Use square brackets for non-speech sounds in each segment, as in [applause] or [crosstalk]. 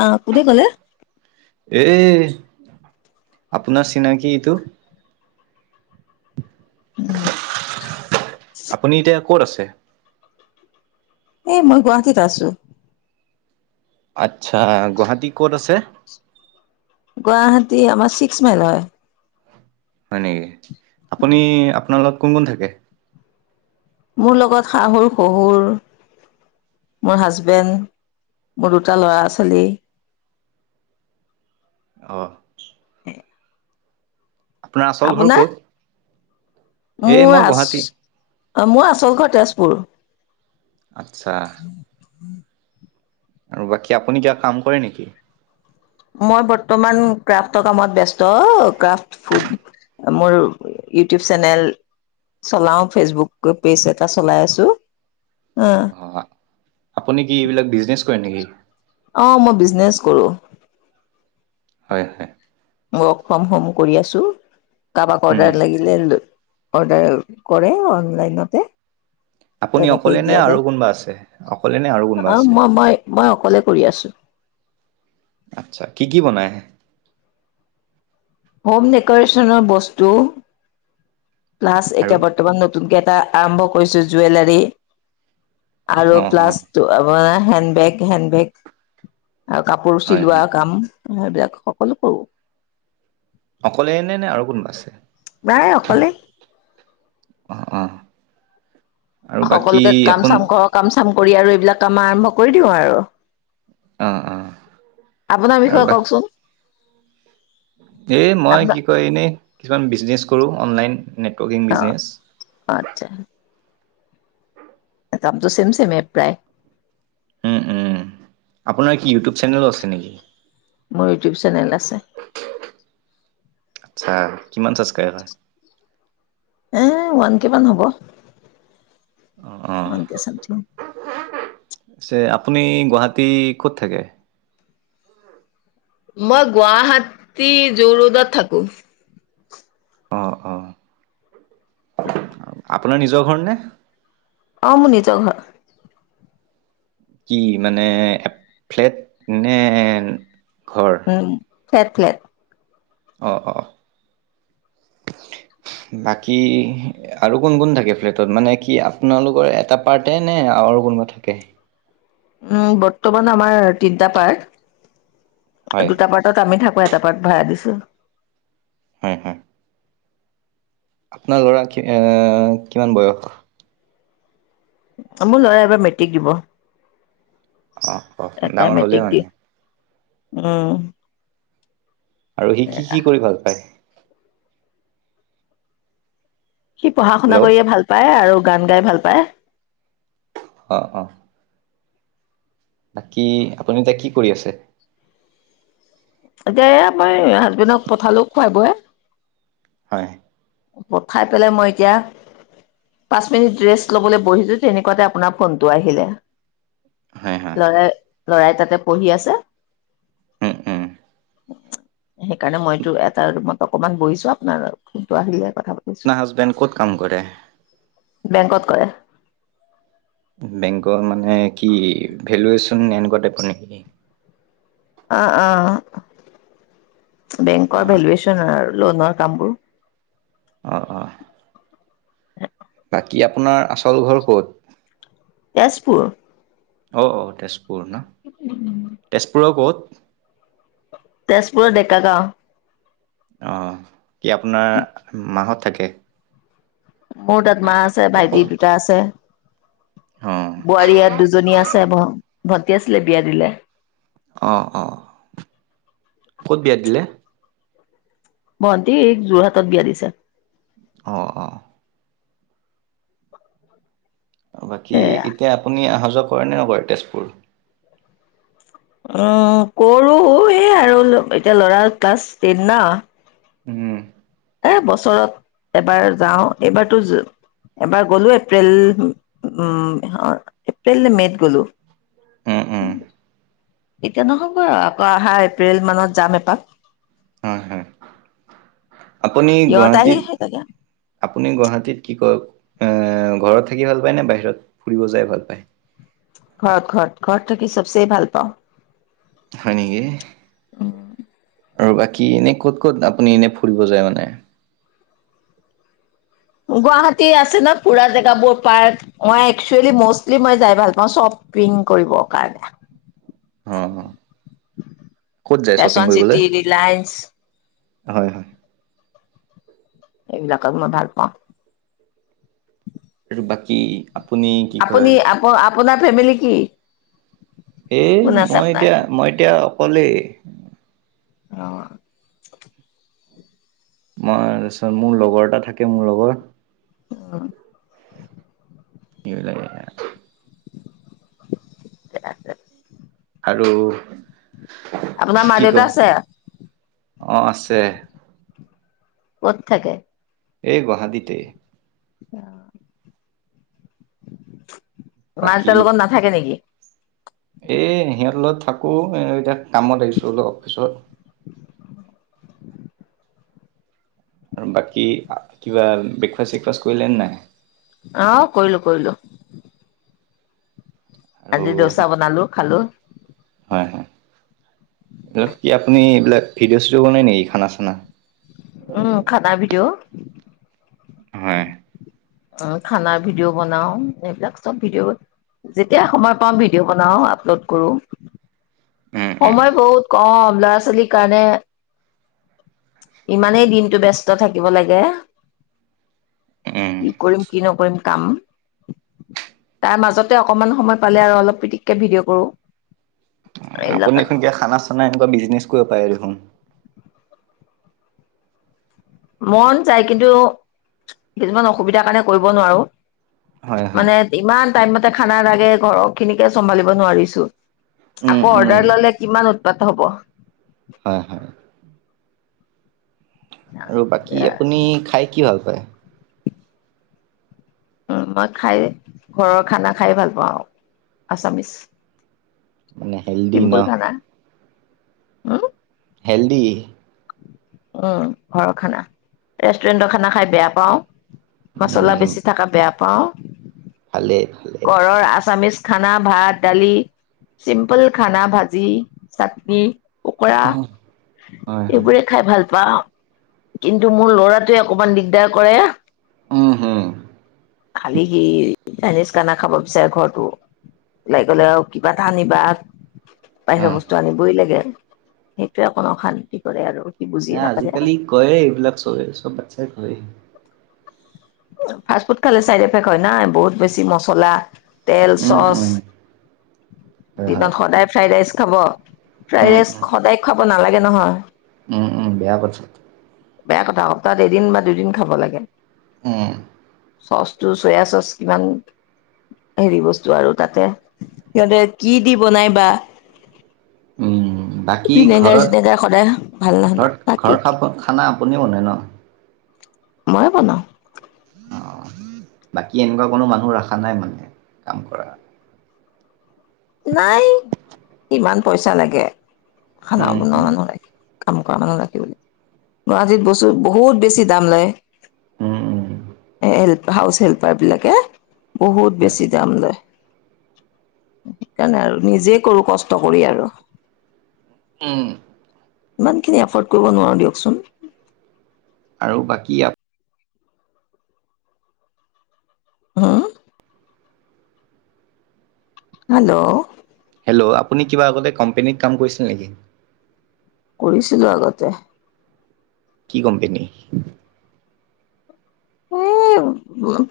অ', কোনে ক'লে? এ আপোনাৰ চিনাকি এইটো। আপুনি এতিয়া ক'ত আছে? এ মই গুৱাহাটীত আছো। আচ্ছা, গুৱাহাটীৰ ক'ত আছে? গুৱাহাটী, আমাৰ ছিক্স মাইল হয়। হয় নেকি, আপুনি আপোনাৰ লগত কোন কোন থাকে? মোৰ লগত শাহুৰ, শহুৰ মোৰ হাজবেণ্ড, মোৰ দুটা ল'ৰা ছোৱালী অ'। [unintelligible] আপোনাৰ আচল ঘৰ আপোনাৰ? ক'ত? এই মোৰ মই আচ গুৱাহাটী। মোৰ আচল ঘৰ তেজপুৰ। আচ্ছা। আৰু বাকী আপুনি কিবা কাম কৰে নেকি? মই বৰ্তমান ক্ৰাফ্টৰ কামত ব্যস্ত, ক্ৰাফট ফুড মোৰ ইউটিউব চেনেল চলাও ফেচবুক পেজ এটা চলাই আছোঁ। অ'। অ' আপুনি কি এইবিলাক বিজনেছ কৰে নেকি? অ' মই বিজনেচ কৰোঁ। হয়। ৱৰ্ক ফ্ৰম হোম কৰি আছোঁ, কাৰোবাক উম। অৰ্ডাৰ লাগিলে অৰ্ডাৰ কৰে অনলাইনতে। আপুনি তেনেকেই অকলে নে দিয়া আৰু যায়। কোনোবা আছে? অকলে নে আৰু কোনোবা অ' আছে? মই মই মই অকলে কৰি আছোঁ। আচ্ছা। কি কি বনাই? হোম ডেক'ৰেচনৰ বস্তু। প্লাছ আৰু? এতিয়া বৰ্তমান নতুনকে এটা আৰম্ভ কৰিছোঁ জুৱেলাৰী। আৰু অ', প্লাছ অ', আপোনাৰ হেণ্ডবেগ হেণ্ডবেগ। আৰু কাপোৰ হয় চিলোৱা হয়। কাম সেইবিলাক সকলো কৰো। অকলেনে নে আৰু কোনোবা আছে? নাই অকলেই। অ', অ'। আৰু বাকী সকলোকে কাম আপোন চাম, ঘৰৰ কাম চাম কৰি আৰু এইবিলাক কাম আৰম্ভ কৰি দিওঁ আৰু। অ', অ'। আপোনাৰ আৰু বিষয়ে বাকী কওকচোন। এই মই আপোনাৰ কি কয় এনেই কিছুমান বিজনেছ কৰোঁ, অনলাইন নেটৱৰ্কিং বিজনেছ। আটচা। কামটো চেম চেমেই প্ৰায়। উম, উম, আপোনাৰ কি ইউটিউব চেনেলো আছে নেকি? মোৰ ইউটিউব চেনেল আছে। আচ্ছা। কিমান চাবস্ক্ৰাইবাৰ? এ, ওৱানকে মান হ'ব, অ', অ', ওৱান কে চামথিং। পিছে আপুনি গুৱাহাটী ক'ত থাকে? মই গুৱাহাটী যোৰ ৰোডত থাকোঁ। অ', অ'। আপোনাৰ নিজৰ ঘৰনে? অ' মোৰ নিজৰ ঘৰ। কি মানে এ, ফ্লেট নে ঘৰ? উম, ফ্লেট ফ্লেট। অ', অ'। বাকী আৰু কোন কোন থাকে ফ্লেটত, মানে কি আপোনালোকৰ এটা পাৰ্তে নে আৰু কোনোবা থাকে? উম, বৰ্তমান আমাৰ তিনটা পাৰ্ট, হয়, দুটা পাৰ্ট টাত আমি থাকোঁ, এটা পাৰ্ট ভাড়া দিছোঁ। হু, হু। আপোনাৰ ল'ৰা কি এ, কিমান বয়স? মোৰ ল'ৰা এইবাৰ মেট্ৰিক দিব। অ', অ', এটাই ডাঙৰ হ'লেই মেট্ৰিক মানে দিয়ে। উম। আৰু সি কি কি কৰি ভাল পায়? সি পঢ়া শুনা হেল্ল' কৰিয়ে ভাল পায় আৰু গান গাই ভাল পায়। অ', অ'। বাকী আপুনি এতিয়া কি কৰি আছে? এতিয়া এয়া মই হাজবেণ্ডক পঠালোঁ খুৱাই বুৱাই। হয়। পঠাই পেলাই মই এতিয়া পাঁচ মিনিট ৰেষ্ট ল'বলৈ বহিছোঁ তেনেকুৱাতে আপোনাৰ ফোনটো আহিলে। হয়, হয়, ল'ৰাই ল'ৰাই তাতে পঢ়ি আছে। উম, উম, সেইকাৰণে মইতো এটা ৰুমত অকনমান বহিছোঁ, আপোনাৰ ফোনটো আহিলেহে কথা পা পোনাৰ হাজবেণ্ড ক'ত কাম কৰে? বেংকত কৰে। বেংকৰ মানে কি ভেলুৱেচন এনেকুৱা টাইপৰ নেকি? অ', অ'। বেংকৰ অ', ভেলুৱেচন আৰু লোনৰ কামবোৰ। অ', অ'। হে বাকী আপোনাৰ আচল ঘৰ ক'ত? তেজপুৰ। অ', অ' তেজপুৰ ন'। তেজপুৰৰ ক'ত? তেজপুৰৰ ডেকাৰ গাঁও। অ' কি আপোনাৰ মাহঁত থাকে? মোৰ তাত মা আছে, ভাইটি দুটা আছে। অ', বোৱাৰী ইয়াত দুজনী আছে, ভণ্টি আছিলে বিয়া দিলে। অ', অ'। ক'ত বিয়া দিলে? ভণ্টিক এই যোৰহাটত বিয়া দিছে। অ', অ'। বাকী এয়া। এতিয়া আপুনি আহা যোৱা কৰে নে নকৰে তেজপুৰ? উম, কৰোঁ এ, আৰু এতিয়া ল'ৰা ক্লাছ টেন না। উম। বছৰত এবাৰ যাওঁ, এইবাৰতো এবাৰ গ'লো এপ্ৰিল উ, এপ্ৰিল নে মে'ত গ'লো। উম, উম, এতিয়া নহ'ব আকৌ অহা এপ্ৰিল মানত যাম এপাক। হয় হয়। আপুনি সিহঁত আহি গুৱাহাটীত সেই থাকে আপুনি গুৱাহাটীত কি কক, এ, ঘৰত থাকি ভাল পায় নে বাহিৰত ফুৰিব যাই ভাল পায়? ঘৰত ঘৰত, ঘৰত থাকি চবচে ভাল পাওঁ। হয় নেকি, আৰু বাকী এনে ক'ত ক'ত আপুনি এনে ফুৰিব যায় মানে? গুৱাহাটী আছে ন' পুৰা জেগা বৰ পাৰ্ক। মই একচুৱেলি মষ্টলি মই যাই ভাল পাওঁ চব প্ৰিণ কৰিবৰ কাৰণে। অ' ক'ত যায় ফেশ্বন শ্বপিং কৰিবলৈ? চিটি ৰিলায়েন্স হয় হয়। এইবিলাকক মই ভাল পাওঁ। আৰু বাকী? আপুনি কি কয় আপুনি, আপোনাৰ ফেমিলি কি? এ, কোন আছে মই আপোনাৰ এতিয়া, মই এতিয়া অকলেই। অ'। মই তাৰপিছত মোৰ লগৰ এটা থাকে মোৰ লগত। অ'। সেইবিলাকে আৰু। ঠিকে আছে। আৰু আপোনাৰ মা দেউতা আছে? অঁ, আছে। ক'ত থাকে? এই গুৱাহাটিতে। অ। [inaudible] বাকী মা-দেউতাৰ লগত নাথাকে নেকি? এ, সিহঁতৰ লগত থাকোঁ, এতিয়া কামত আহিছোঁ অলপ অফিচত আৰু বাকী কিবা ব্ৰেকফাষ্ট চেকফাষ্ট কৰিলে নে নাই? অ', কৰিলোঁ কৰিলোঁ। আৰু আজি দৌচা বনালো খালো হয় হয়, এইবিলাক কি আপুনি এইবিলাক ভিডিঅ' চিডি বানাই নেকি খানা চানা? উম, খানা ভিটোও। হয়। অ', খানাৰ ভিডিঅ' বনাও, এইবিলাক চব ভিডিঅ' যেতিয়াাই সময় পাাম ভিডিঅ' বনাও আপলোড কৰোঁ উম উম সময় বহুত কম ল'ৰা ছোৱালীৰ কাৰণে ইমানেই দিনটো ব্যস্ত থাকিব লাগে উম। কি কৰিম, কি নকৰিম কাম তাৰ মাজতে অকমান সময় পালে আৰু অলপ পিটিককে ভিডিঅ' কৰোঁ। আপুনি সেনেকে খানা চানা এনেকুৱা বিজনেছ কৰিব পাৰে দেখোন। মন যাই কিন্তু, কিছুমান অসুবিধাৰ কাৰণে কৰিব নোৱাৰোঁ হয় হয় মানে ইমান টাইমতে খানা লাগে ঘৰৰ খিনিকে চমভালিব নোৱাৰিছো উম আকৌ উম অৰ্ডাৰ ললে কিমান উৎপাত হব। হয় হয়। আৰু বাকী আপুনি খাই কি ভাল পায়? উম মই [inaudible] খাই ঘৰৰ খানা খাই ভাল পাওঁ আৰু আছামিচ। মানে [inaudible] চিম্পুল খানা, হম। হেল্দি। উম ঘৰৰ খানা, ৰেষ্টুৰেণ্টৰ খানা খাই বেয়া পাওঁ। মচলা উম বেচি থকা বেয়া পাওঁ, ভালে ভালে ঘৰৰ আচামিছ খানা ভাত দালি, চিম্পল খানা ভাঁজি, চাটনি, কুকুৰা হয় হয় এইবোৰে খাই ভাল পাওঁ। কিন্তু, মোৰ লৰাটোৱে অকমান দিগদাৰ কৰে। অঁ হা [inaudible] খালি সি, চাইনিজ খানা খাব বিচাৰে ঘৰতটো ওলাই গ'লে আৰু কিবা আনিবা বাহিৰৰ উম। বস্তু আনিবই লাগে, সেইটোৱে অকল অশান্তি কৰে আৰু। সি বুজি ন নাপালে আজিকালি কৰে এইবিলাক চবে, চব বাচ্ছাই কৰে। ফাষ্ট ফুড খালে চাইড এফেক্ট হয় না, বহুত বেছি মছলা তেল উম চচ, উম হয় দিনত হয় সদায় ফ্ৰাইড ৰাইচ খাব। ফ্ৰাইড উম ৰাইচ উম সদায় খাব নালাগে নহয়। উম, উম, বেয়া পাৰছে বেয়া কথা ক তাত [inaudible] [unintelligible] এদিন বা দুদিন খাব লাগে। অঁ। চচটো চয়া চচ কিমান হেৰি বস্তু আৰু তাতে, সিহঁতে কি দি বনাই বা উম, বাকী ভিনেগাৰ ঘৰত, চিনেগাৰ সদায় ভাল নাহ ঘৰত বাকী ঘৰ কি খাব খানা আপুনি বনায় ন? মইে বনাওঁ। অ', বাকী এনেকুৱা কোনো মানুহ ৰখা নাই মানে কাম কৰা। নাই ইমান পইচা লাগে, খানা উম বনোৱা উম মানুহ কাম কৰা মানুহ ৰাখিবলৈ, গুৱাহাটীত বস্তু বহুত বেছি দাম লয়। উম উম হেল্প, হাউচ হেল্পাৰবিলাকে বহুত হয়। বেছি দাম লয়। তেনে আৰু, নিজে কৰো কষ্ট কৰি আৰু। উম। ইমানখিনি এফৰ্ড কৰিব নোৱাৰোঁ দিয়কচোন। আৰু বাকী ইয়া হম হেল্ল'। হেল্ল'। আপুনি কিবা আগতে কোম্পেনীত কাম কৰিছিল নেকি? কৰিছিলো আগতে। কি কোম্পোনী? এই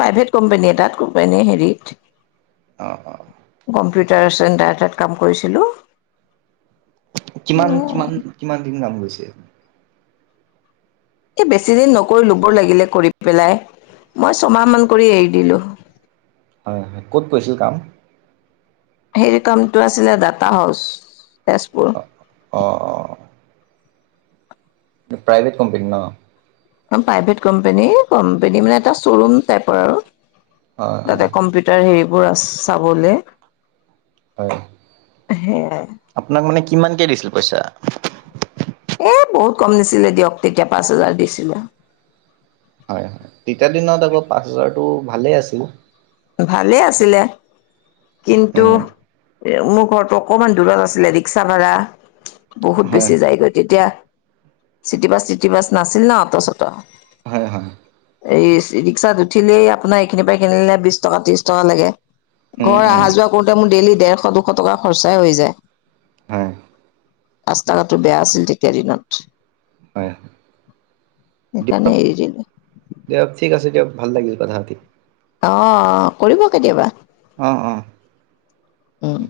প্ৰাইভেট কোম্পেনী এটাত, কোম্পেনী হেৰিত অ', অ'। কম্পিউটাৰ চেণ্টাৰ এটাত কাম কৰিছিলোঁ। কিমান, কিমান, কিমান দিন কাম কৰিছে? এ বেছিদিন নকৰিলো বৰ লাগিলে কৰি পেলাই, মই ছমাহমান কৰি এৰি দিলোঁ। হয়, হয়, ক'ত কৈৰিছিল কাম? হেৰি কামটো আছিলে দাটা হাউচ, তেজপুৰ। অ', অ'। প্ৰাইভেট কোম্পানী নহ। প্ৰাইভেট কোম্পেনী, কোম্পেনী মানে এটা শ্বৰুম টাইপৰ আৰু হয়, হয়, তাতে কম্পি তাৰ, হেৰিবোৰ আ চাবলে। হয়, সেয়াই আপোনাক মানে কিমানকে দিছিল পইচা? এই বহুত কম নিছিলে দিয়ক, তেতিয়া পাঁচ হোজাৰ দিছিলে। হয়, হয়, তেতিয়াৰ দিনত আকৌ পাঁচ হাজাৰটো ভালে আছিল। ভালেই আছিলে, কিন্তু উম, এ মোৰ ঘৰতো অকমান দূৰত আছিলে, ৰিক্সা ভাড়া বহুত হয়। বেছি যায়গৈ, তেতিয়া চিটিবাছ টিটিবাছ নাছিল না অটো-চটো। হয়, হয়। এই ৰিক্সাত উঠিলেই আপোনাৰ এইখিনি পৰা, এই খিনিলে বিশ টকা, ত্ৰিশ টকা লাগে। উম, ঘৰ উম, আহা যোৱা কৰোঁতে মোৰ ডেইলী ডেৰশ, দুশ টকা খৰচাই হৈ যায়। হয়। ৰাস্তা-ঘাটো বেয়া আছিল তেতিয়াৰ দিনত। হয়। সেইকাৰণে এৰি দিলো। দিয়ক ঠিক আছে দিয়ক, ভাল লাগিল কথা পাতি। অ', কৰিব কেতিয়াবা। অ', অ'। উম।